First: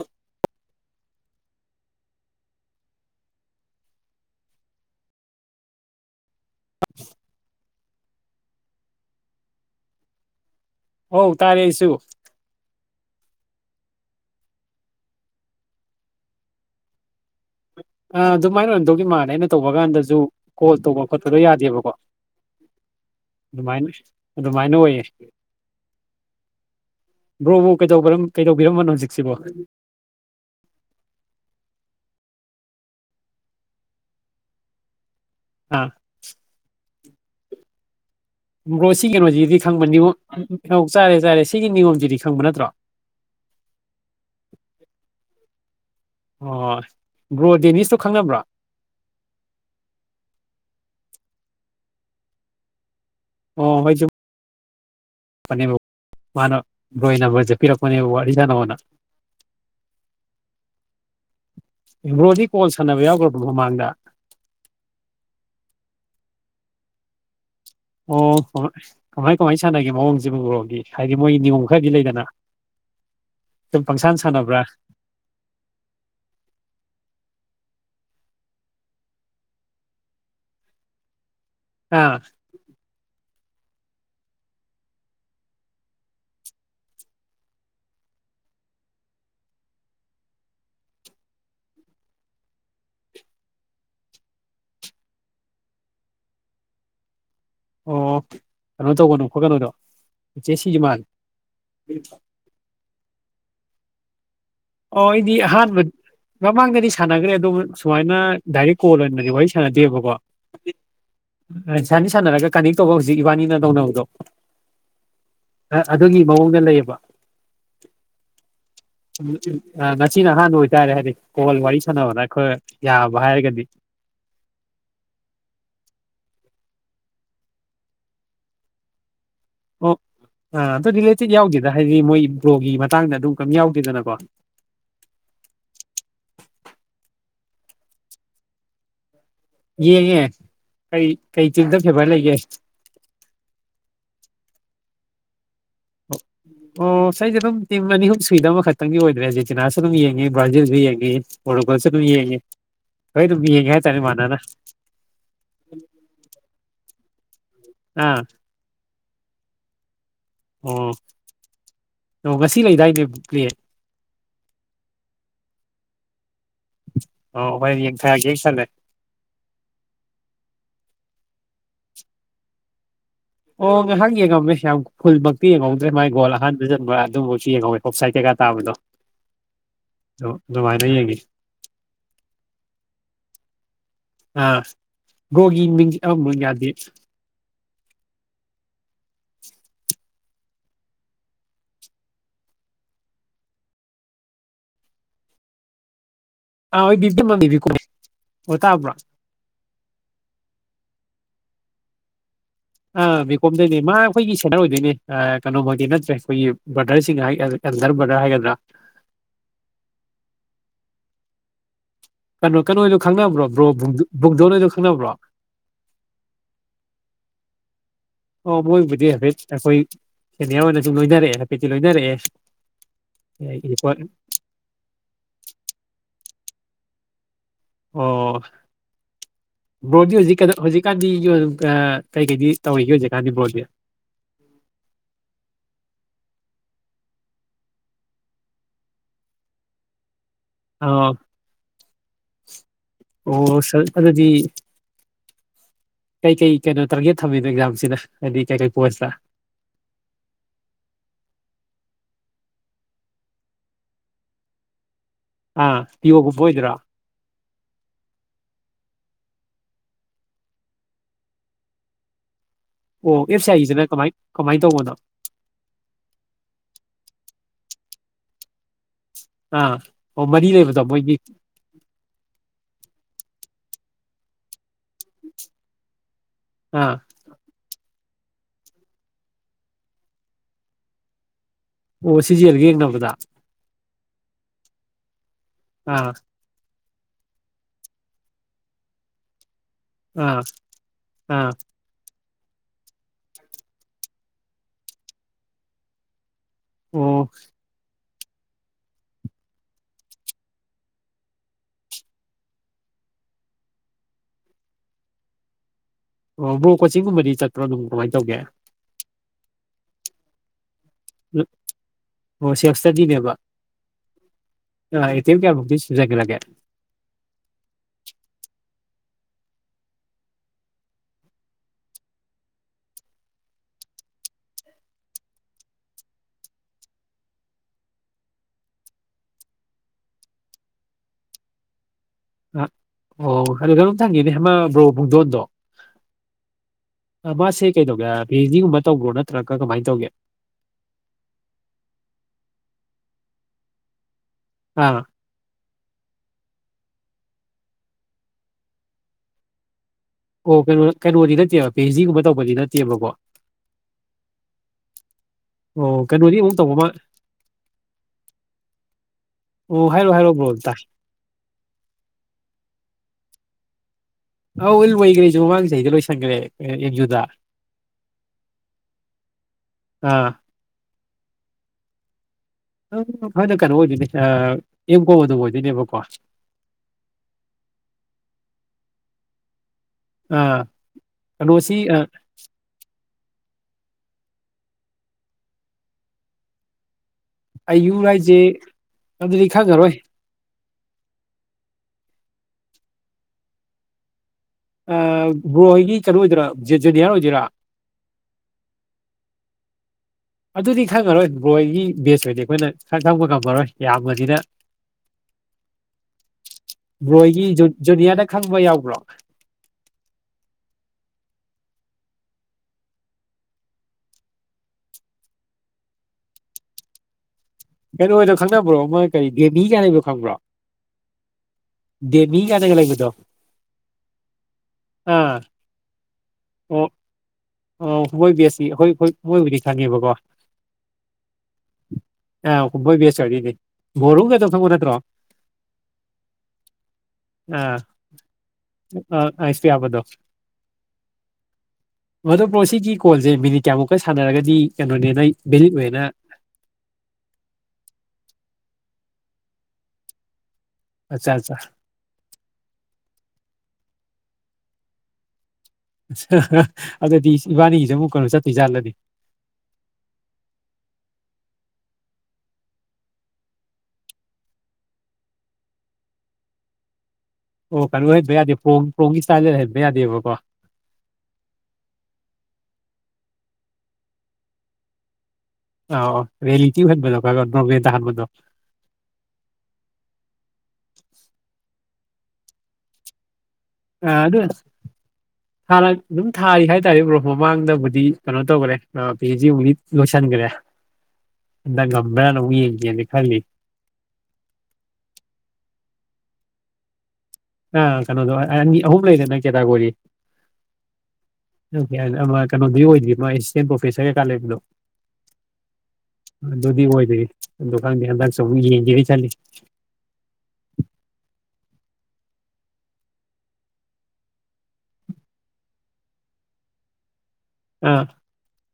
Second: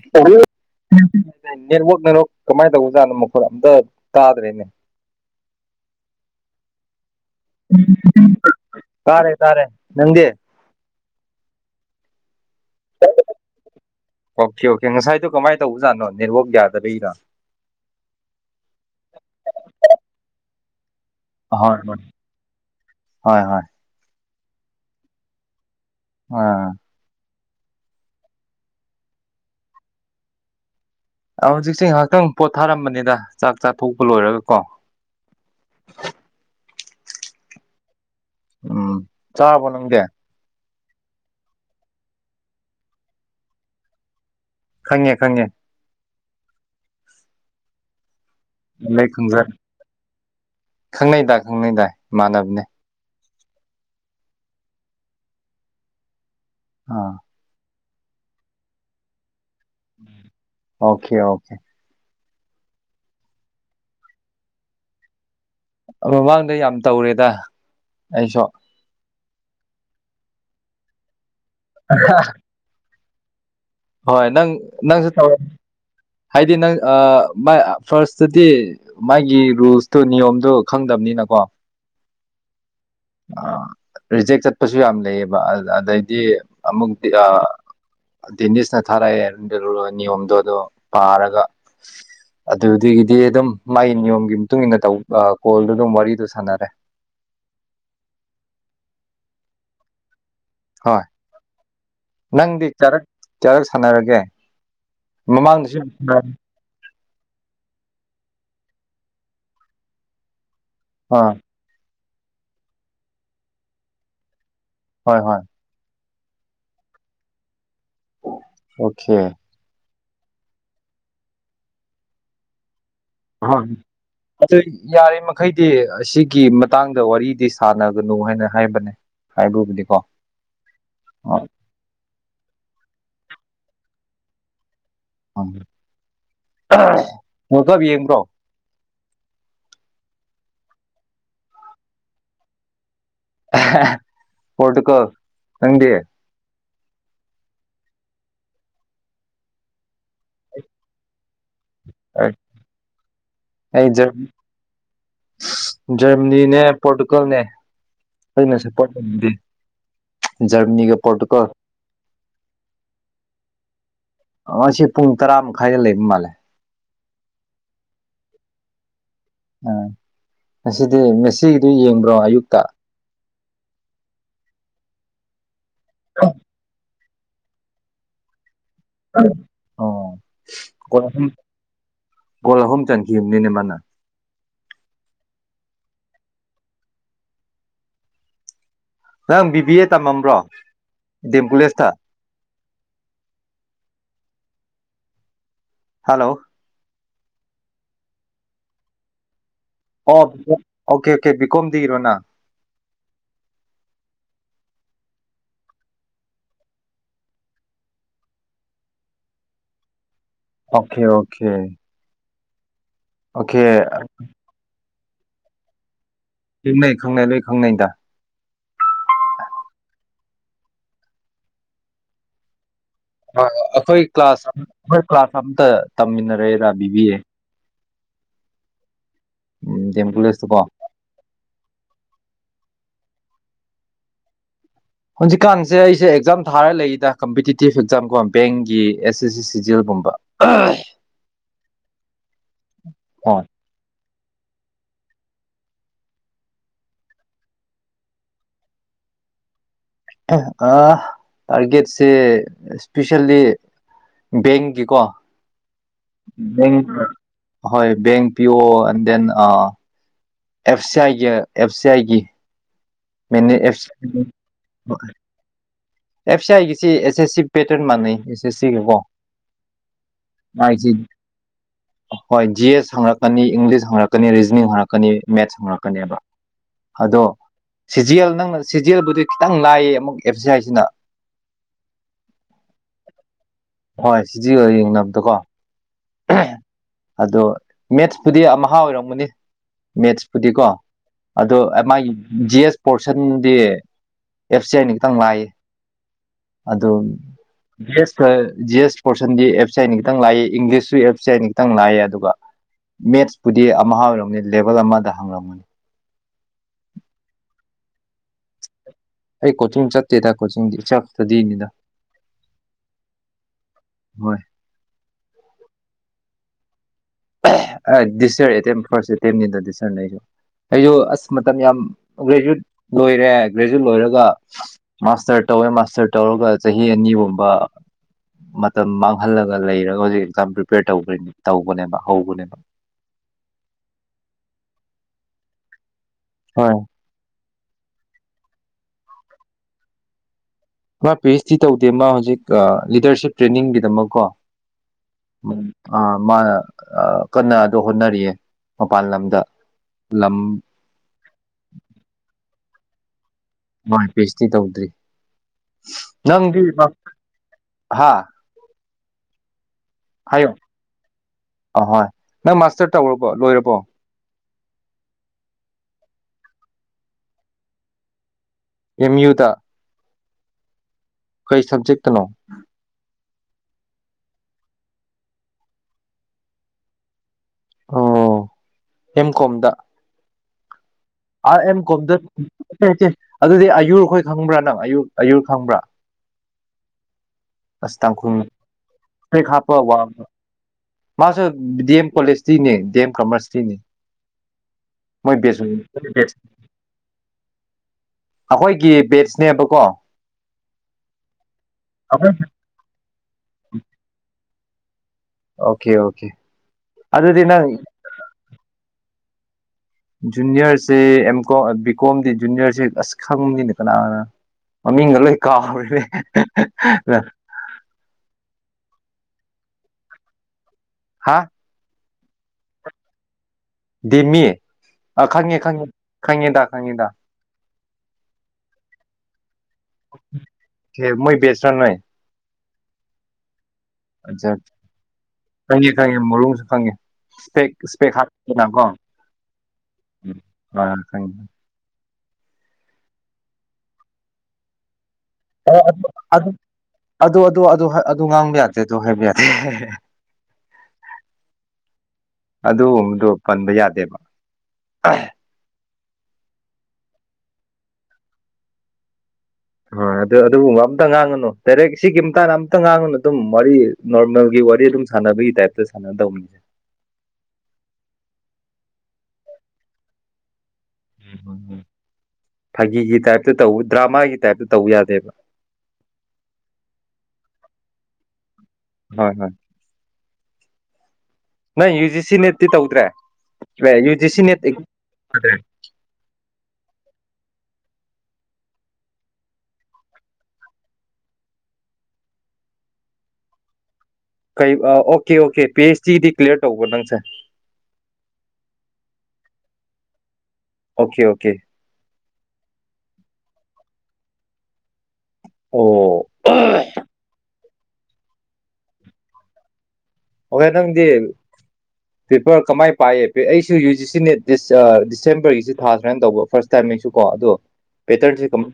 [unintelligible] network ꯅꯥꯔꯣ ꯀꯃꯥꯏꯅ ꯇꯧꯕꯖꯥꯠꯅꯣ ꯃꯈꯣꯟ ꯌꯥꯝ ꯗ ꯇꯥꯗ꯭ꯔꯦꯅꯦ [inaudible] ꯇꯥꯔꯦ ꯇꯥꯔꯦ ꯅꯪꯗꯤ ꯑꯧ ꯇꯥꯔꯦ ꯑꯩꯁꯨ ꯑꯣꯀꯦ ꯑꯣꯀꯦ ꯉꯁꯥꯏꯗꯨꯣ ꯀꯃꯥꯏꯅ ꯇꯧꯕꯖꯥꯠꯅꯣ ꯅꯦꯔꯋꯣꯛ ꯌꯥꯗꯕꯔ ꯑ ꯑꯗꯨꯃꯥꯏꯅ ꯑꯣꯏꯔꯝꯗꯣ ꯗꯤ ꯃꯥꯅ ꯑꯩꯅ ꯇꯧꯕ ꯀꯥꯟꯗꯁꯨ ꯀꯣꯜ ꯇꯧꯕ ꯈꯣꯠꯠꯇꯗꯣ ꯍꯣꯏ ꯌꯥꯗꯦꯕꯀꯣ ꯍꯣꯏ ꯍꯣꯏ ꯍꯣꯏ ꯑꯗꯨꯃꯥꯏꯅ ꯑꯗꯨꯃꯥꯏꯅ ꯑꯣꯏꯌꯦ ꯑꯥ ꯕ꯭ꯔꯣꯕꯨ ꯀꯩꯗꯧꯕꯔꯝ ꯀꯩꯗꯧꯕꯤꯔꯝꯕꯅꯣ ꯍꯧꯖꯤꯛꯁꯤꯕꯣ ꯍꯧꯖꯤꯛꯁꯦ ꯉꯥꯏꯍꯥꯛꯇꯪ ꯄꯣꯠ ꯊꯥꯔꯝꯕꯅꯤꯗ ꯆꯥꯛ ꯆꯥꯊꯣꯛꯄ ꯂꯣꯏꯔꯒꯀꯣ ꯑꯥ ꯕꯔꯣ ꯁꯤ ꯎꯝ ꯀꯩꯅꯣꯁꯤꯗꯤ ꯆꯥꯔꯕꯣ ꯈꯪꯕꯅꯤ ꯅꯪꯗꯤ ꯉꯩ ꯏꯅꯥꯑꯣ ꯆꯥꯔꯦ ꯆꯥꯔꯦ ꯁꯤꯒꯤ ꯅꯤꯌꯣꯝꯁꯤꯗꯤ ꯈꯪꯕ ꯅꯠꯇ꯭ꯔꯣ ꯈꯪꯉꯦ ꯈꯪꯉꯦ ꯍ ꯕ꯭ꯔꯣ ꯗꯦꯅꯤꯁꯇꯣ ꯈꯪꯅꯕ꯭ꯔꯥ ꯂꯩ ꯈꯡꯖ ꯈꯡꯅꯩꯗ ꯈꯡꯅꯩꯗ ꯏꯃꯥꯅꯕꯅꯦ ꯑꯣ ꯍꯣꯏꯁꯨ ꯐꯅꯤꯕ ꯃꯥꯅ ꯑꯥ ꯂꯣꯏꯅꯣꯏꯁꯦ ꯄꯤꯔꯛꯄ ꯃꯅꯤ ꯋꯥꯔꯤꯖꯅ ꯋꯥꯅ ꯑꯣꯀꯦ ꯑꯣꯀꯦ ꯑꯦꯝꯕ꯭ꯔꯣꯗꯤ ꯀꯣꯜ ꯁꯥꯟꯅꯕ ꯌꯥꯎꯈ꯭ꯔꯕ꯭ꯔꯣ ꯃꯃꯥꯡꯗ ꯃꯃꯥꯡꯗ ꯌꯥꯝ ꯇꯧꯔꯦꯗ ꯑꯣ ꯑꯩꯁꯨ ꯍꯣꯏ ꯀꯃꯥꯏ ꯀꯃꯥꯏꯅ ꯁꯥꯟꯅꯦꯑꯣꯡꯁꯤꯕꯨꯔꯣꯒꯤ ꯍꯥꯏ ꯃꯣꯏ ꯅꯤꯌꯣꯝ ꯈꯔꯗꯤ ꯂꯩꯗꯅ ꯑꯗꯨꯝ ꯄꯪꯁꯥꯟ ꯍꯣꯏ ꯅꯪ ꯁꯥꯟꯅꯕ꯭ꯔꯥ ꯅꯪꯁꯨ ꯇꯧ ꯍꯥꯏꯗꯤ ꯅꯪ ꯐꯥꯔꯁꯇꯗꯤ ꯃꯥꯒꯤ ꯔꯨꯜꯁꯇꯣ ꯅꯤꯌꯣꯝꯗꯣ ꯈꯪꯗꯕꯅꯤꯅꯀꯣ ꯑꯥ ꯔꯤꯖꯦꯛ ꯆꯠꯄꯁꯨ ꯌꯥꯝ ꯂꯩꯌꯦꯕ ꯑꯗꯩꯗꯤ ꯑꯃꯨꯛꯇꯤ ꯇꯦꯅꯤꯁꯅ ꯊꯥꯔꯛꯑꯦ ꯅꯤꯌꯣꯝꯗꯣ ꯑꯗꯣ ꯄꯥꯔꯒ ꯑꯗꯨꯒꯤꯗꯤ ꯑꯗꯨꯝ ꯃꯥꯒꯤ ꯅꯤꯌꯣꯝꯒꯤ ꯃꯇꯨꯡ ꯏ ꯃꯇꯨꯡꯏꯟꯅ ꯇꯧ ꯀꯣꯜꯗꯨ ꯑꯗꯨꯝ ꯋꯥꯔꯤꯗ ꯁꯥꯟꯅꯔꯦ ꯑꯣ ꯀꯩꯅꯣ ꯇꯧꯒꯅꯨ ꯈꯠꯀꯩꯅꯣꯗꯣ ꯦꯁꯤ ꯃꯥꯥꯟ ꯍꯣꯏ ꯅꯪꯗꯤ ꯀꯌꯥꯔꯛ ꯀꯌꯥꯔꯛ ꯁꯥꯟꯅꯔꯒꯦ ꯑꯣ ꯑꯩꯗꯤ ꯃꯃꯥꯡꯗꯁꯨ ꯑꯍꯥꯟꯕ ꯃꯃꯥꯡꯗꯗꯤ ꯁꯥꯟꯅꯈ꯭ꯔꯦ ꯑꯗꯨꯝ ꯁꯨꯃꯥꯏꯅ ꯗꯥꯏꯔꯦꯛ ꯀꯣꯜ ꯑꯣꯏꯅꯗꯤ ꯋꯥꯔꯤ ꯁꯥꯟꯅꯗꯦꯕꯀꯣ ꯑꯥ ꯏꯁꯥꯅ ꯁꯥꯟꯅꯔꯒ ꯀꯅꯦꯛ ꯇꯧꯕ ꯍꯧꯖꯤꯛ ꯏꯕꯥꯅꯤꯅ ꯇꯧꯅꯕꯗꯣ ꯍꯣꯏ ꯍꯣꯏ ꯑꯗꯨꯒꯤ ꯃꯑꯣꯡꯗ ꯂꯩꯌꯦꯕ ꯑꯣꯈꯦ ꯉꯁꯤ ꯅ ꯑꯍꯥꯟꯕ ꯑꯣꯏꯇꯥꯔꯦ ꯍꯥꯏꯗꯤ ꯀꯣꯜ ꯋꯥꯔꯤ ꯁꯥꯟꯅꯕꯗ ꯑꯩꯈꯣꯏ ꯌꯥꯕ ꯑ ꯍꯥꯏꯔꯒꯗꯤ ꯑꯗꯨ ꯌꯥꯔꯤꯃꯩꯗꯤ ꯑꯁꯤꯒꯤ ꯃꯇꯥꯡꯗ ꯋꯥꯔꯤꯗꯤ ꯁꯥꯟꯅꯒꯅꯨ ꯍꯥꯏꯅ ꯍꯥꯏꯕꯅꯦ ꯑꯣ ꯍꯥꯏꯕꯕꯨꯗꯤꯀꯣ ꯑ ꯑꯗꯨꯣ ꯔꯤꯂꯦꯇꯤꯠ ꯌꯥꯎꯗꯦꯗ ꯍꯥꯏꯗꯤ ꯃꯣꯏ ꯭ꯔꯣꯒꯤ ꯃꯇꯥꯡꯗ ꯑꯗꯨꯝ ꯀꯝ ꯌꯥꯎꯗꯦꯗꯅꯀꯣ ꯃꯀ ꯌꯦꯌꯦꯡꯕ꯭ꯔꯣ ꯌꯦꯡꯉꯦ ꯀꯔꯤ ꯀꯩ ꯆꯨꯝꯗꯒꯦꯕ ꯂꯩꯒꯦ ꯄꯣꯇꯨꯀꯣ ꯅꯪꯗꯤꯦ ꯑꯣ ꯏꯁꯩꯁꯦ ꯑꯗꯨꯝ ꯇꯤꯝ ꯑꯅꯤꯍꯨꯝ ꯁꯨꯤꯗ ꯑꯃꯈꯛꯇꯪꯒꯤ ꯑꯣꯏꯗ꯭ꯔꯦ ꯖꯦꯆꯤꯅꯥꯁꯨ ꯑꯗꯨꯝ ꯌꯦꯡꯉ ꯡꯉꯤ ꯕ꯭ꯔꯥꯖꯤꯜꯁꯨ ꯌꯦꯡꯉꯤ ꯄꯣꯔꯇꯨꯒꯜꯁꯨ ꯑꯗꯨꯝ ꯌꯦꯡꯉꯦ ꯍꯣꯏ ꯑꯗꯨꯝ ꯌꯦꯡꯉꯦ ꯑꯩ ꯍꯥꯏꯇꯥꯔꯦ ꯏꯃꯅꯅ ꯖꯔꯃꯅꯤꯅꯦ ꯑꯥ ꯍꯝꯗꯤ ꯑꯣ ꯑꯣ ꯉꯁꯤ ꯂꯩꯗꯥꯏꯗꯌꯦ ꯑ ꯄꯨꯡ ꯇꯔꯥ ꯃꯈꯥꯏꯗ ꯂꯩꯕ ꯃꯥꯜꯂꯦ ꯑꯣ ꯚꯥꯏ ꯌꯦꯡꯊꯔꯒꯦ ꯈꯜꯂꯦ ꯑꯥ ꯉꯁꯤꯗꯤ ꯃꯦꯁꯤꯒꯤꯗꯨ ꯌꯦꯡꯕ꯭ꯔꯣ ꯑꯌꯨꯛꯇ ꯑꯣ ꯉꯍꯥꯛ ꯌꯦꯡꯉꯝꯃꯦ ꯌꯥꯝ ꯐꯨꯜ ꯃꯛꯇꯤ ꯌꯦꯡꯍꯧ ꯃꯥꯏ ꯒꯣꯜ ꯑꯍꯥꯟꯕꯩ ꯆꯟꯕ ꯑꯗꯨꯝ ꯕꯧꯗꯤ ꯌꯦꯡꯍꯧꯋꯦ ꯑꫭꯐꯁꯥꯏꯠꯇꯒ ꯇꯥꯕꯗꯣ ꯑꯣ ꯑꯗꯨ ꯑꯗꯨꯃꯥꯏꯅ ꯒꫭꯜ ꯌꯦꯡꯉꯤ ꯑꯍꯨꯝ ꯒꫭꯜ ꯑꯍꯨꯝ ꯆꯟꯈꯤꯕꯅꯤꯅꯦ ꯃꯥꯅ ꯑꯥ ꯒꫭꯒꯤ ꯃꯤꯡ ꯑꯝꯕꯧ ꯌꯥꯗꯦ ꯅꯪ ꯕꯤꯕꯤ ꯑꯦ ꯇꯝꯃꯝꯕ꯭ꯔꯣ ꯗꯦꯝ ꯀꯨꯂꯦꯁꯇ ꯍꯜꯂꯣ [unintelligible] ꯑꯣ ꯇꯕ꯭ꯔꯥ ꯑꯣꯕꯤ [unintelligible] ꯑꯣꯀꯦ ꯑꯣꯀꯦ ꯕꯤꯀꯣꯝꯗꯤ ꯔꯣꯅꯥ ꯑ ꯕꯤ ꯀꯣꯝꯗꯩꯅꯦ ꯃꯥ ꯑꯩꯈꯣꯏꯒꯤ ꯁꯦꯅꯤꯌꯥꯔ ꯑꯣꯏꯗꯣꯏꯅꯦ ꯀꯩꯅꯣꯃꯗꯤ ꯅꯠꯇ꯭ꯔꯦ ꯑꯩꯈꯣꯏꯒꯤ ꯕ꯭ꯔꯗꯔꯁꯤꯡ ꯍꯥꯏ ꯑ ꯑꯜꯗꯔ ꯕ꯭ꯔꯗꯔ ꯍꯥꯏꯒꯗ꯭ꯔꯥ ꯑꯣꯀꯦ ꯑꯣꯀꯦ ꯀꯅꯨꯠ ꯀꯩꯅꯣ ꯍꫭꯏꯗꫭ ꯈꯪꯅꯕ꯭ꯔꯣ ꯑꯣꯀꯦ ꯕ꯭ꯔꯣ ꯕꯨꯡꯗꯣꯟꯍꫭꯏꯗꯣ ꯈꯪꯅꯕ꯭ꯔꯣ ꯈꯪꯅꯩ ꯈꯪꯅꯩ ꯂꯣꯏ ꯈꯪꯅꯩꯗ ꯑꯣ ꯃꯣꯏꯕꯨꯗꯤ ꯍꯥꯏꯐꯦꯠ ꯑꯩꯈꯣꯏ ꯁꯦꯅꯤꯌꯔ ꯑꯣꯏꯅ ꯁꯨꯝ ꯂꯣꯏꯅꯔꯛꯑꯦ ꯍꯥꯏꯐꯦꯠꯇꯤ ꯂꯣꯏꯅꯔꯛꯑꯦ ꯑ ꯔꯤꯄꯣꯔꯠ ꯑꯩꯈꯣꯏ ꯀ꯭ꯂꯥꯁ ꯑꯝ ꯑꯩꯈꯣꯏ ꯀ꯭ꯂꯥꯁ ꯑꯝꯇ ꯇꯝꯃꯤꯟꯅꯔꯦ ꯌꯥ ꯕꯤ ꯕꯤ ꯑꯦ ꯑꯣ ꯎꯝ ꯗꯤ ꯑꯦꯝ ꯕ꯭ꯔꯣꯔꯗꯤ ꯍꯧꯖꯤꯛ ꯀꯣꯂꯦꯖꯇꯀꯣ ꯀꯩꯗꯧ ꯍꯧꯖꯤꯛꯀꯥꯟꯗꯤ [unintelligible] ꯀꯩ ꯀꯩꯗꯤ ꯇꯧꯔꯤꯒꯦ ꯍꯧꯖꯤꯛ ꯑꯦꯅꯤꯕꫭꯗꯤ ꯍꯧꯖꯤꯛꯀꯥꯟꯁꯦ ꯑꯩꯁꯦ ꯑꯦꯛꯖꯥꯝ ꯊꯥꯔ ꯂꯩꯗ ꯀꯝꯄꯤꯇꯤꯇꯤꯞ ꯑꯦꯛꯖꯥꯝ ꯀꫭ ꯕꯦꯡꯒꯤ ꯑꯦꯁ S C C G L ꯒꯨꯝꯕ ꯑꯑꯣ ꯍꯣꯏ ꯑꫭ ꯁ ꯑꯗꯨ ꯗꯤ ꯀꯩꯀꯩ ꯀꯩꯅꯣ ꯇꯥꯔꯒꯦꯠ ꯊꯝꯃꯤꯅꯣ ꯑꯦꯛꯖꯥꯝꯁꯤꯗ ꯍꯥꯏꯗꯤ ꯀꯩꯀꯩ ꯄꯣꯁꯇ ꯑ ꯇꯥꯔꯒꯦꯠꯁꯦ ꯁ꯭ꯄꯤꯁꯦꯜꯂꯤ ꯕꯦꯡꯒꯤꯀꯣ ꯑꯥ ꯄꯤꯌꯣꯒꯨꯝꯕ ꯑꯣꯏꯗꯣꯏꯔꯥ ꯕꯦꯡ ꯍꯣꯏ ꯄꯤ ꯑꯣ ꯗꯦꯟ ꯑ ꯑꯦꯐ ꯁꯤ ꯑꯥꯏꯒ ꯑꯦꯐ ꯁꯤ ꯑꯥꯏꯒꯤ ꯑꯣ ꯑꯦꯐ ꯁꯤ ꯑꯥꯏꯒꯤꯁꯤꯅ ꯀꯃꯥꯏ ꯀꯃꯥꯏꯅ ꯇꯧꯕꯅꯣ ꯑꯦꯐꯥꯏꯒꯤꯁꯤ ꯑꯦꯁ ꯑꯦꯁ ꯁꯤ ꯄꯦꯇꯔꯟ ꯃꯥꯟꯅꯩ ꯑꯦꯁ ꯑꯦꯁ ꯁꯤꯒ ꯀꯣ ꯑꯥ ꯑꯣ ꯃꯔꯤ ꯂꯩꯕꯗꯣ ꯑꯥꯏꯁꯤ ꯃꯣꯏꯒꯤ ꯍꯣꯏ ꯖꯤ ꯑꯦꯁ ꯍꯪꯉꯛ ꯀꯅꯤ ꯏꯪꯂꯤꯁ ꯍꯪꯉꯛꯀꯅꯤ ꯔꯤꯖꯅꯤꯡ ꯍꯪꯛꯀꯅꯤ ꯃꯦꯠꯁ ꯍꯪꯉꯛꯀꯅꯦꯕ ꯑꯥ ꯑꯗꯣ ꯁꯤ ꯖꯤ ꯑꯦꯜ ꯅꯪꯅ ꯁꯤ ꯖꯤ ꯑꯦꯜꯕꯨꯗꯤ ꯈꯤꯇꯪ ꯂꯥꯏꯌꯦ ꯑꯃꯨꯛ ꯑꯦꯐ ꯁꯤ ꯑꯥꯏꯁꯤꯅ ꯑꯣ ꯁꯤ ꯑꯦꯜꯒ ꯌꯦꯡꯅꯕꯗ ꯗꯨ ꯀꯣ ꯑꯥ ꯑꯗꯣ ꯃꯦꯠꯁꯄꯨꯗꯤ ꯑꯍꯥ ꯑꯣꯏꯔꯝꯒꯅꯤ ꯑꯥ ꯃꯦꯠꯁꯄꯨꯗꯤꯀꯣ ꯑꯥ ꯑꯗꯣ ꯃꯥꯒꯤ ꯖꯤ ꯑꯦꯁ ꯄꯣꯔꯁꯟꯗꯤ ꯑꯦꯐ ꯁꯤ ꯑꯥꯏꯅ ꯈꯤꯇꯪ ꯂꯥꯛ ꯑꯗ ꯑꯣ ꯖꯤ ꯑꯦꯁ ꯄꯣꯔꯁꯟꯗꯤ ꯑꯦꯞ ꯁꯤ ꯑꯥꯏꯅꯤ ꯈꯤꯇꯪ ꯂꯥꯛꯏ ꯏꯪꯂꯤꯁꯁꯨ ꯑꯦꯞ ꯁꯤ ꯑꯥꯏꯅꯤ ꯈꯤꯇꯪ ꯂꯥꯛꯏꯦ ꯑꯗꯨꯒ ꯃꯦꯠꯁꯄꯨꯗꯤ ꯑꯃ ꯑꯣꯏꯔꯝꯒꯅꯤ ꯂꯦꯕꯦꯜ ꯑꯃꯗ ꯍꯪꯂꯝꯝꯒꯅꯤ ꯑꯣ ꯕ꯭ꯔꯣ ꯀꯣꯆꯤꯡꯒꯨꯝꯕꯗꯤ ꯆꯠꯄ꯭ꯔꯣ ꯑꯗꯨꯝ ꯀꯃꯥꯏꯅ ꯇꯧꯒꯦ ꯑꯩ ꯀꯣꯆꯤꯡ ꯆꯠꯠꯇꯦ ꯊꯥ ꯀꯣꯆꯤꯡꯗꯤ ꯆꯠꯇꯗꯤꯅꯤꯗ ꯑꯣ ꯁꯦꯁꯗꯤꯅꯦꯦꯕ ꯍꯣꯏ ꯑꯇ ꯀꯌꯥ ꯐꯈꯤ ꯖꯒꯦ ꯂꯒꯦ ꯗꯤꯁꯔ ꯑꯦꯇꯦꯝ ꯐꯥꯔꯁ ꯑꯦꯇꯦꯝꯅꯤꯗ ꯗꯤꯁꯇꯔꯅꯦ ꯑꯩꯁꯨ ꯑꯩꯁꯨ ꯑꯁ ꯃꯇꯝ ꯌꯥꯝ ꯒ꯭ꯔꯦꯖꯨꯋꯦꯠ ꯂꯣꯏꯔꯦ ꯒ꯭ꯔꯦꯖꯨꯋꯦꯠ ꯂꯣꯏꯔꯒ ꯃꯥꯁꯇꯔ ꯇꯧꯋꯦ ꯃꯥꯁꯇꯔ ꯇꯧꯔꯒ ꯆꯍꯤ ꯑꯅꯤꯒꯨꯝꯕ ꯃꯇꯝ ꯃꯥꯡꯍꯜꯂꯒ ꯂꯩꯔꯒ ꯍꯧꯖꯤꯛ ꯑꯦꯛꯖꯥꯝ ꯄ꯭ꯔꯤꯄꯦꯔ ꯇ ꯇꯧꯕꯅꯦꯕ ꯍꯧꯕꯅꯦꯕ ꯑ ꯑꯣ ꯑꯗꯨ ꯀꯩꯅꯣꯝ ꯊꯪꯒꯦꯅꯦ ꯍꯦꯃ ꯕ꯭ꯔꯣ ꯄꯨꯕꯨꯗꯣꯗꯣ ꯍꯣꯏ ꯃꯥꯁꯦ ꯀꯩꯗꯧꯒꯦ ꯤꯖꯤꯅꯤꯒꯨꯝꯕ ꯇꯧꯕ꯭ꯔꯣ ꯅꯠꯇ꯭ꯔꯒ ꯀꯃꯥꯏꯅ ꯇꯧꯒꯦ ꯃꯥ ꯄꯤ ꯑꯩꯩꯆ ꯗꯤ ꯇꯧꯗꯦ ꯃꯥ ꯍꯧꯖꯤꯛ ꯂꯤꯗꯔꯁꯤꯞ ꯇ꯭ꯔꯦꯅꯤꯡꯒꯤꯗꯃꯛꯀꯣ ꯑꯥ ꯑ ꯃꯥ ꯑ ꯀꯟꯅ ꯑꯗꯨꯣ ꯍꯣꯠꯅꯔꯤꯌꯦ ꯃꯄꯥꯟ ꯂꯝꯗ ꯂꯝ ꯑꯣ ꯀꯩꯅꯣ ꯀꯩꯅꯣꯗꯤ ꯅꯠꯇꯦꯕ ꯄꯦꯖꯤꯒꯨꯝꯕ ꯇꯧꯕꯗꯤ ꯅꯠꯇꯦ ꯀꯦꯕꯣ ꯃꯥꯏ ꯄꯦꯁꯇꯤ ꯇꯧꯗ꯭ꯔꯤ ꯑꯣ ꯀꯩꯅꯣꯗꯤ ꯑꯃꯨꯛ ꯅꯪꯗꯤ ꯇꯧꯕ ꯃꯥ ꯍꯥ ꯑꯣ ꯍꯥꯏꯔꯣ ꯍꯥꯏꯔꯣ ꯕ꯭ꯔꯣ ꯍꯥꯏꯌꯣ ꯑꯝꯇ ꯑꯍꯣꯏ ꯅꯪ ꯃꯥꯁꯇꯔ ꯇꯧꯔꯕꯣ ꯂꯣꯏꯔꯕꯣ ꯑ ꯑꯣꯏꯈ꯭ꯔꯦꯁꯨ ꯃꯃꯥꯡ ꯆꯍꯤꯗ ꯂꯣꯏꯁꯟꯈ꯭ꯔꯦ ꯌꯦꯟꯖꯨꯗ ꯑꯦꯝ ꯌꯨꯗ ꯑꯥ ꯀꯩ ꯁꯕꯖꯦꯛꯇꯅꯣ ꯑꯩꯈꯣꯏꯅ ꯀꯩꯅꯣ ꯑꯣꯏꯗꯣꯏꯅꯦ ꯑꯦꯝꯀꯣꯗ ꯑꯣꯏꯗꯣꯏꯅꯦꯕꯀꯣ ꯑꯣ ꯑꯦꯝ ꯀꯣꯝꯗ ꯑꯥ ꯀꯩꯅꯣꯁꯤ ꯑꯥꯦꯝ ꯑ ꯀꯣꯝꯗ ꯑꯗꯨꯗꯤ ꯑꯌꯨꯨꯔ ꯈꯈꯣꯏ ꯈꯪꯕ꯭ꯔꯥ ꯅꯪ ꯑꯌꯨꯛ ꯑꯌꯨꯛ ꯈꯪꯕ꯭ꯔꯥ ꯑꯩ ꯑꯁ ꯌꯨꯔ ꯇꯥꯡꯈꯨꯜ ꯍꯥꯏꯁꯦ ꯍꯦꯛ ꯑꯗꯨꯗꯤ ꯍꯥꯞꯄ ꯈꯪꯈꯔꯣꯏ ꯋꯥ ꯃꯥꯁꯨ ꯗꯤ ꯑꯦꯝ ꯀꯣꯂꯦꯖꯇꯤꯅꯦ ꯗꯤ ꯑꯦꯝ ꯀꯃꯔꯁꯇꯤꯅꯦ ꯃꯣꯏ ꯕꯦꯁ ꯕ꯭ꯔꯣꯍꯣꯏꯒꯤ ꯆꯠꯂ ꯑꯩꯈꯣꯏꯒꯤ ꯑꯣꯏꯗꯣꯏꯔꯥ ꯖꯨꯅꯤꯌꯥꯔ ꯑꯣꯏꯗꯣꯏꯔꯥ ꯑꯩꯈꯣꯏꯒꯤ ꯕꯦꯠꯁꯅꯦꯕꯀꯣ ꯑꯗꯨꯗꯤ ꯈꯪꯈꯔꯣꯏ ꯒꯤ ꯕꯦꯁ ꯑꯩꯈꯣꯏ ꯑꯣꯏꯗꯤ ꯑꯩꯈꯣꯏꯅ [inaudible] ꯀꯝꯃꯔꯣꯏ ꯌꯥꯝꯕꯅꯤꯅꯥ ꯑꯣꯀꯦ ꯑꯣꯀꯦ ꯕ꯭ꯔꯣꯏꯒꯤ ꯑꯗꯨꯗꯤ ꯅꯪ ꯖꯨꯅꯤꯌꯥꯗ ꯈꯪꯕ ꯌꯥꯎꯕ꯭ꯔꯣ ꯖꯨꯅꯤꯌꯔꯁꯦ ꯑꯦꯝ ꯀꯣ ꯕꯤ ꯀꯣꯝꯗꯤ ꯖꯨꯅꯤꯌꯔꯁꯦ ꯑꯁ ꯈꯪꯕꯅꯤꯅ ꯀꯅꯥꯅꯣ ꯃꯃꯤꯡꯒ ꯂꯣꯏ ꯀꯥꯎꯔꯦ [inaudible] ꯃꯣꯏ ꯀꯔꯤ ꯑꯦ ꯕꯤ ꯀꯥꯏꯅ ꯂꯩꯕꯗꯣ ꯈꯪꯕ꯭ꯔꯣ ꯍꯥꯥ ꯗꯦ ꯃꯤ ꯒꯥꯏꯅꯥ ꯂꯩꯕꯗꯣ ꯗꯤꯃꯤ ꯑꯥ ꯈꯪꯉꯦ ꯈꯪꯉꯦ ꯈꯪꯉꯦꯗ ꯑꯣ ꯈꯪꯉꯦꯗ ꯑꯣ ꯃꯣꯏ ꯕꯦꯁꯁꯤ ꯑꯩꯈꯣꯏ ꯃꯣꯏꯕꯨꯗꯤ ꯈꯪꯉꯦꯕꯀꯣ ꯃꯣꯏ ꯕꯦꯁꯔꯥ ꯅꯣꯏ ꯑ ꯈꯨꯨꯕꯣꯏ ꯕꯦꯁ ꯑꯣꯏꯗꯣꯏꯅꯦ ꯕꯣꯔꯨꯒꯗꯣ ꯈꯪꯕ ꯅꯠꯇ꯭ꯔꯣ [inaudible] ꯈꯪꯉꯦ ꯈꯪꯉꯦ ꯃꯔꯣꯡꯁꯨ ꯈꯪꯉꯦ ꯏꯁ ꯑꯥ ꯏꯁꯄꯦꯛ ꯍꯥꯞꯅ ꯀꯣ ꯑꯥꯏꯁ ꯎꯝ [inaudible] ꯈꯪꯉꯦ ꯃꯗꯨ ꯄ꯭ꯔꯣ ꯁꯤꯒꯤ ꯀꯣꯜꯁꯦ ꯃꯤꯅꯤꯠ ꯀꯌꯥꯃꯨꯛꯀꯗꯤ ꯁꯥꯟꯅꯔꯒꯗꯤ [inaudible] ꯑꯣꯏꯅ ꯑꯗꯨ ꯑꯗꯨ ꯉꯥꯡꯕ ꯌꯥꯗꯦ ꯑꯗꯨ ꯍꯥꯏꯕꯥ ꯌꯥꯗꯦ ꯑꯠꯆꯥ ꯑꯠꯆꯥ ꯑꯗꯨꯒꯨꯝꯕꯗꯣ ꯄꯟꯕ ꯌꯥꯗꯦꯕ ꯑꯗꯨꯗꯤ ꯏꯕꯥꯅꯤꯒꯤꯁꯨꯦ ꯑꯃꯨꯛ ꯀꯩꯅꯣ ꯆꯠꯇꯣꯏꯖꯥꯠꯂꯅꯦ ꯍꯣꯏ ꯑꯗꯨ ꯑꯗꯨꯒꯨꯝꯕ ꯑꯝꯇ ꯉꯥꯡꯉꯅꯨ ꯗꯥꯏꯔꯦꯛ ꯁꯤꯒꯤ ꯃꯇꯥꯡꯗ ꯑꯝꯇ ꯉꯥꯡꯉꯅꯨ ꯑꯗꯨꯝ ꯋꯥꯔꯤ ꯅꯣꯔꯃꯦꯜꯒꯤ ꯋꯥꯔꯤ ꯑꯗꯨꯝ ꯁꯥꯟꯅꯕꯒꯤ ꯇꯥꯏꯞꯇ ꯁꯥꯟꯅꯗꯧꯅꯦ ꯑꯣ ꯀꯩꯅꯣ ꯍꯩꯕ ꯌꯥꯗꯦ [inaudible] ꯏꯁꯇꯥꯏꯜꯗ ꯍꯟꯕ ꯌꯥꯗꯦꯕꯀꯣ ꯎꯝ ꯎꯝ ꯎꯝ ꯐꯥꯒꯤꯒꯤ ꯇꯥꯏꯞꯇ ꯇꯧ ꯗ꯭ꯔꯃꯥꯒꯤ ꯇꯥꯏꯞꯇ ꯇꯧ ꯌꯥꯗꯦꯕ [inaudible] ꯍꯣꯏ ꯍꯣꯏ [inaudible] ꯅꯪ ꯌꯨ ꯖꯤ ꯁꯤ ꯅꯠꯇꯤ ꯇꯧꯗ꯭ꯔꯦ ꯑ ꯌꯨ ꯖꯤ ꯑꯗꯨ ꯁꯤ ꯅꯦꯠ ꯑꯦꯛꯖꯥꯝ ꯊꯥꯗ꯭ꯔꯦ ꯍꯥꯟꯅ ꯑꯗꯨꯝ ꯊꯥꯔꯤ ꯍꯥꯏꯇꯥꯔꯦꯔꯤꯕ꯭ꯔꯣ ꯃꯃꯥꯡꯗꯕꯨꯗꯤ ꯀꯩꯅꯣ ꯇꯧꯈꯔꯦ ꯄꯤ ꯍꯩꯁ ꯗꯤ ꯂꯣꯏꯁꯟꯈ꯭ꯔꯦ ꯉꯝꯕ꯭ꯔꯥꯅ ꯑꯃꯨꯛ ꯌꯦꯡꯒꯦꯅ ꯈꯜꯂꯤ ꯀꯩ okay okay P H D D clear ꯇꯧꯕ ꯅꯪꯁꯦ ꯑ ꯀꯩꯅꯣꯗꯣ ꯑꯅꯤ ꯑꯍꯨꯝ ꯂꯩꯗꯥꯅꯥ ꯀꯦꯇꯥꯒꯣꯔꯤ ꯑꯣꯀꯦ ꯑꯣꯀꯦ ꯀꯩꯅꯣꯗꯤ ꯑꯣꯏꯗꯦ [inaudible] ꯍꯦꯗ ꯑꯣꯐꯤꯁ ꯀꯩꯀꯥ ꯂꯩꯕꯗꯣ ꯑꯣ ꯑꯗꯨꯗꯨꯗꯤ ꯑꯣꯏꯗꯔ꯭ꯤ ꯑꯗꯨ ꯈꯪꯗꯦ ꯍꯟꯗꯛꯁꯨ ꯑꯃꯨꯛ ꯌꯦꯡꯒꯦ ꯈꯜꯂꯤ ꯑꯣꯍꯦ ꯅꯪꯗꯤ ꯄꯦꯄꯔ ꯀꯃꯥꯏꯅ ꯄꯥꯏꯌꯦ ꯑꯩꯁꯨ ꯌꯨ ꯖꯤ ꯁꯤꯅꯦ ꯗꯤꯁꯦꯝꯕꯔꯒꯤꯁꯨ ꯊꯥ ꯁꯥꯏꯅ ꯇꯧꯕ ꯐꯥꯔꯁ ꯇꯥꯏꯝ ꯑꯩꯁꯨ ꯀꯣ ꯑꯗꯣ ꯑꯥ ꯄꯦꯇꯔꯟꯁꯦ ꯀꯃꯥꯏ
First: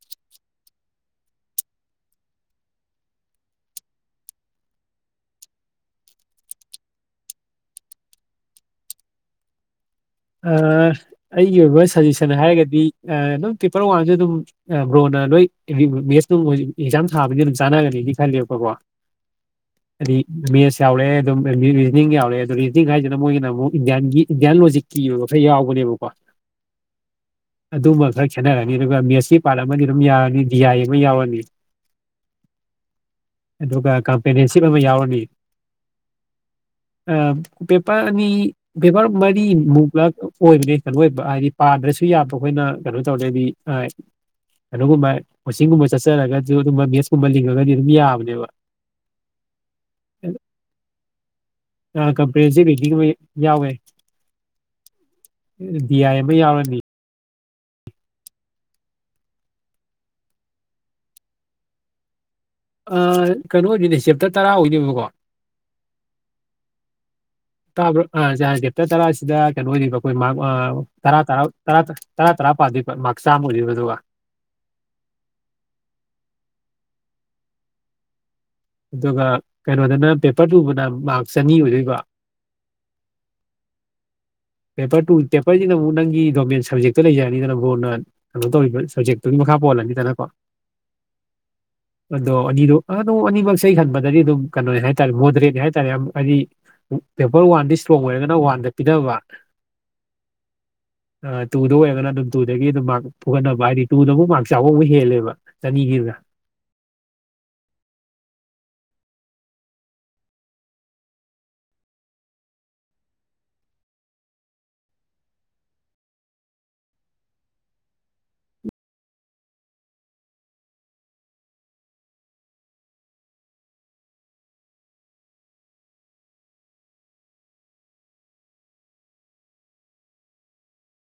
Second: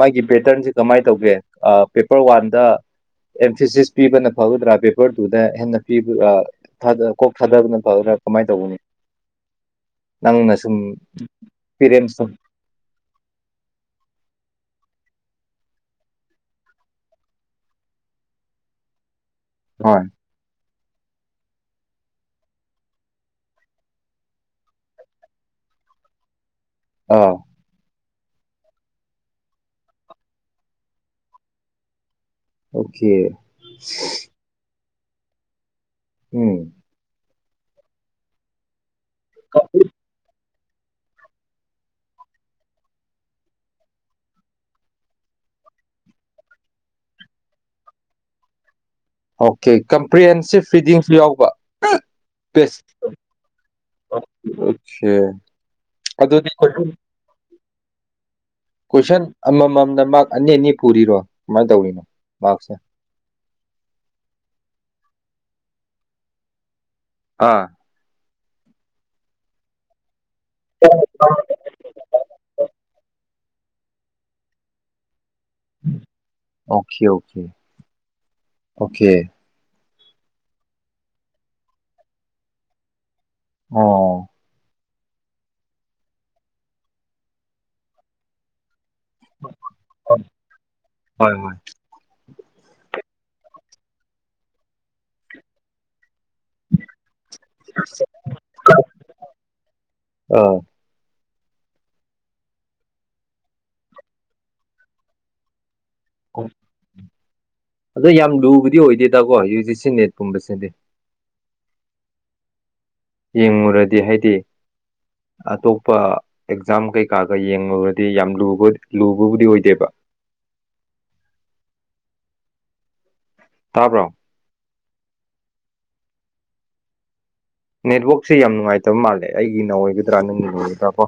ꯃꯥꯒꯤ ꯄꯦꯇꯔꯟꯁꯦ ꯀꯃꯥꯏꯅ ꯇꯧꯒꯦ ꯄꯦꯄꯔ ꯋꯥꯟꯗ ꯑꯦꯝꯐꯤꯁꯤꯁ ꯄꯤꯕꯅ ꯐꯒꯗ꯭ꯔꯥ ꯄꯦꯄꯔ ꯇꯨꯗ ꯍꯦꯟꯅ ꯀꯣꯛ ꯊꯥꯗꯕꯅ ꯊꯗꯅ ꯀꯃꯥꯏꯅ ꯇꯧꯕꯅꯤ ꯅꯪꯅ ꯁꯨꯝ ꯑꯩꯒꯤ ꯑꯣꯏꯕ ꯁꯖꯦꯁꯟ ꯄꯦꯔꯦꯟꯁꯇꯣ ꯍꯥꯏꯔꯒꯗꯤ ꯑꯗꯨꯝ ꯄꯦꯄꯔ ꯋꯥꯟꯁꯨ ꯑꯗꯨꯝ ꯕ꯭ꯔꯣꯅ ꯅꯣꯏ ꯃꯦꯠꯁ ꯑꯦꯛꯖꯥꯝ ꯊꯥꯕꯅꯤꯅ ꯑꯗꯨꯝ ꯆꯥꯟꯅꯒꯅꯤꯗꯤ ꯈꯜꯂꯦꯕꯀꯣ [inaudible] ꯍꯣꯏ [inaudible] ꯆꯥꯎꯔꯦ ꯑꯗꯨꯝ ꯔꯤꯖꯅꯤꯡ ꯌꯥꯎꯔꯦ ꯑꯗꯣ ꯔꯤꯖꯅꯤꯡ ꯍꯥꯏꯁꯤꯅ ꯃꯣꯏꯒꯤꯅ ꯑꯃꯨꯛ ꯏꯟꯗꯤꯌꯥꯟꯒꯤ ꯏꯟꯗꯤꯌꯥꯟ ꯂꯣꯖꯤꯛ ꯀꯤꯌ ꯉꯁ ꯌꯥꯎꯕꯅꯦꯕꯀꯣ ꯑꯥ ꯑꯗꯨ ꯃꯈꯔ ꯈꯦꯠꯅꯔꯅꯤ ꯑꯗꯨꯒ ꯃꯦꯁꯤ ꯄꯥꯔꯠ ꯑꯃꯗꯤ ꯑꯗꯨꯝ ꯌꯥꯔꯅꯤ ꯗꯤ ꯑꯥꯏ ꯑꯃ ꯌꯥꯎꯔꯅꯤ ꯑꯣꯀꯦ ꯑꯗꯨꯒ ꯀꯝꯄꯅꯤꯁꯤ ꯌꯥꯎ ꯍ ꯎꯝ ꯄꯦꯄꯔꯅꯤ ꯄꯦꯕꯔ ꯃꯔꯤ ꯑꯣꯏꯕꯅꯦ ꯀꯩꯅꯣ ꯑꯣꯏꯕ ꯍꯥꯏꯗꯤ ꯄꯥꯗ꯭ꯔꯁꯨ ꯌꯥꯕ ꯑꯩꯈꯣꯏꯅ ꯀꯩꯅꯣ ꯇꯧꯔꯗꯤ ꯀꯩꯅꯣꯒꯨꯝꯕ ꯀꯣꯆꯤꯡꯒꯨꯝꯕ ꯆꯠꯆꯔꯒꯁꯨ ꯑꯗꯨꯝꯕꯕ ꯃꯦꯠꯁꯀꯨꯝꯕ ꯂꯤꯡꯉꯒꯗꯤ ꯑꯗꯨꯝ ꯌꯥꯕꯅꯦꯕ ꯑꯣꯀꯦ ꯀꯝꯄ꯭ꯔꯤꯍꯦꯟꯁꯤꯞ ꯔꯤꯗꯤꯡꯁꯨ ꯌꯥꯎꯕ ꯀꯝꯄ꯭ꯔꯦꯟꯁꯤꯞ ꯔꯤꯗꯤꯡ ꯑꯃ ꯌꯥꯎꯋꯦ ꯈꯦ ꯗꯤ ꯑꯥꯏ ꯑꯃ ꯑꯗꯨꯗꯤ ꯀ ꯌꯥꯎꯔꯅꯤ ꯀꯣꯏꯁꯟ ꯑꯃꯃꯝꯗ ꯃꯥꯔꯛ ꯑꯅꯤ ꯑꯅꯤ ꯄꯨꯔꯤꯔꯣ ꯀꯃꯥꯏꯅ ꯇꯧꯔꯤꯅꯣ ꯃꯥꯔꯛꯁꯦ ꯑ ꯀꯩꯅꯣ ꯑꯣꯏꯗꯣꯏꯅꯦ ꯆꯦꯞꯇꯔ ꯇꯔꯥ ꯑꯣꯏꯗꯣꯏꯕꯀꯣ ꯑꯥ ꯑ ꯗꯦꯞꯇ ꯇꯔꯥꯁꯤꯗ ꯀꯩꯅꯣꯧꯔꯤꯕ ꯑꯩꯈꯣꯏ ꯃꯥꯔꯛ ꯇꯔꯥ ꯇꯔꯥ ꯇꯔꯥ ꯇꯔꯥ ꯇꯔꯥ ꯄꯥꯗꯣꯢꯕ ꯃꯥ ꯆꯥꯝꯃ ꯑꯣꯢꯗꯣꯢꯕ ꯑꯗꯨꯒ ꯑꯣꯀꯦ ꯑꯣꯀꯦ ꯑꯣꯀꯦ ꯑꯗꯨꯒ ꯀꯩꯅꯣꯗꯅ ꯄꯦꯄꯔ ꯄꯨꯨꯕꯅ ꯃꯥꯔꯛꯁ ꯆꯅꯤ ꯑꯣꯏꯗꯣꯏꯕ ꯑꯣ ꯄꯦꯄꯔ ꯇꯨ ꯄꯦꯄꯔꯁꯤꯅ ꯑꯃꯨꯛ ꯅꯪꯒꯤ ꯗꯣꯃꯦꯟ ꯁꯞꯖꯦꯛꯇ ꯂꯩꯖꯔꯅꯤꯗꯅ ꯕꯣꯔꯅ ꯀꯩꯅꯣ ꯇꯧꯔꯤꯕ ꯁꯕꯖꯦꯛꯇꯨꯒꯤ ꯃꯈꯥ ꯄꯣꯜꯂꯅꯤꯗꯅꯀꯣ ꯍꯣꯏ ꯍꯣꯏ ꯑꯗꯣ ꯑꯅꯤꯗꯣ ꯑꯅꯤꯃꯛꯁꯦ ꯍꯟꯕꯗꯗꯤ ꯑꯗꯨꯝ ꯀꯩꯅꯣ ꯍꯥꯏꯇꯥꯔꯦ ꯃꯣꯗꯔꯦꯠ ꯍꯥꯏꯇꯥꯔꯦ ꯍꯥꯏꯗꯤ ꯄꯦꯄꯔ ꯋꯥꯟꯗꯤ ꯏꯁꯇ꯭ꯔꯣꯡ ꯑꯣꯏꯔꯒꯅ ꯋꯥꯟꯗ ꯄꯤꯅꯕ ꯑꯥ ꯇꯨꯗꯨ ꯑꯣꯏꯔꯒꯅ ꯑꯗꯨꯝ ꯇꯨꯗꯒꯤ ꯑꯗꯨꯝ ꯃꯥꯔꯛ ꯐ ꯄꯨꯈꯠꯅꯕ ꯍꯥꯏꯗꯤ ꯇꯨꯗ ꯑꯃꯨꯛ ꯃꯥꯔꯛ ꯆꯥꯛꯍꯧꯕ ꯍꯦꯜꯂꯦꯕ ꯆꯅꯤꯒꯤꯗ ꯑꯗꯣ ꯌꯥꯝ ꯭ꯂꯨꯕꯗꯤ ꯑꯣꯏꯗꯦꯗꯀꯣ ꯌꯨꯖꯤ ꯁꯤ ꯅꯦꯠꯀꯨꯝꯕꯁꯤꯗꯤ ꯌꯦꯡꯉꯨꯔꯗꯤ ꯍꯥꯏꯗꯤ ꯑꯇꯣꯞꯄ ꯑꯦꯛꯖꯥꯝ ꯀꯩꯀꯥꯒ ꯌꯦꯡꯂꯨꯔꯗꯤ ꯌꯥꯝ ꯂꯨꯕꯕꯨꯗꯤ ꯑꯣꯏꯗꯦꯕ ꯇꯥꯄꯔꯣ ꯅꯦꯠꯋꯥꯛꯁꯦ ꯌꯥꯝ ꯅꯨꯡꯉꯥꯏꯇꯕ ꯃꯥꯜꯂꯦ ꯑꯩꯒꯤꯅ ꯑꯣꯏꯒꯗ꯭ꯔꯥ ꯅꯪꯒꯤ ꯑꯣꯏꯒꯗ꯭ꯔꯥ ꯀꯣ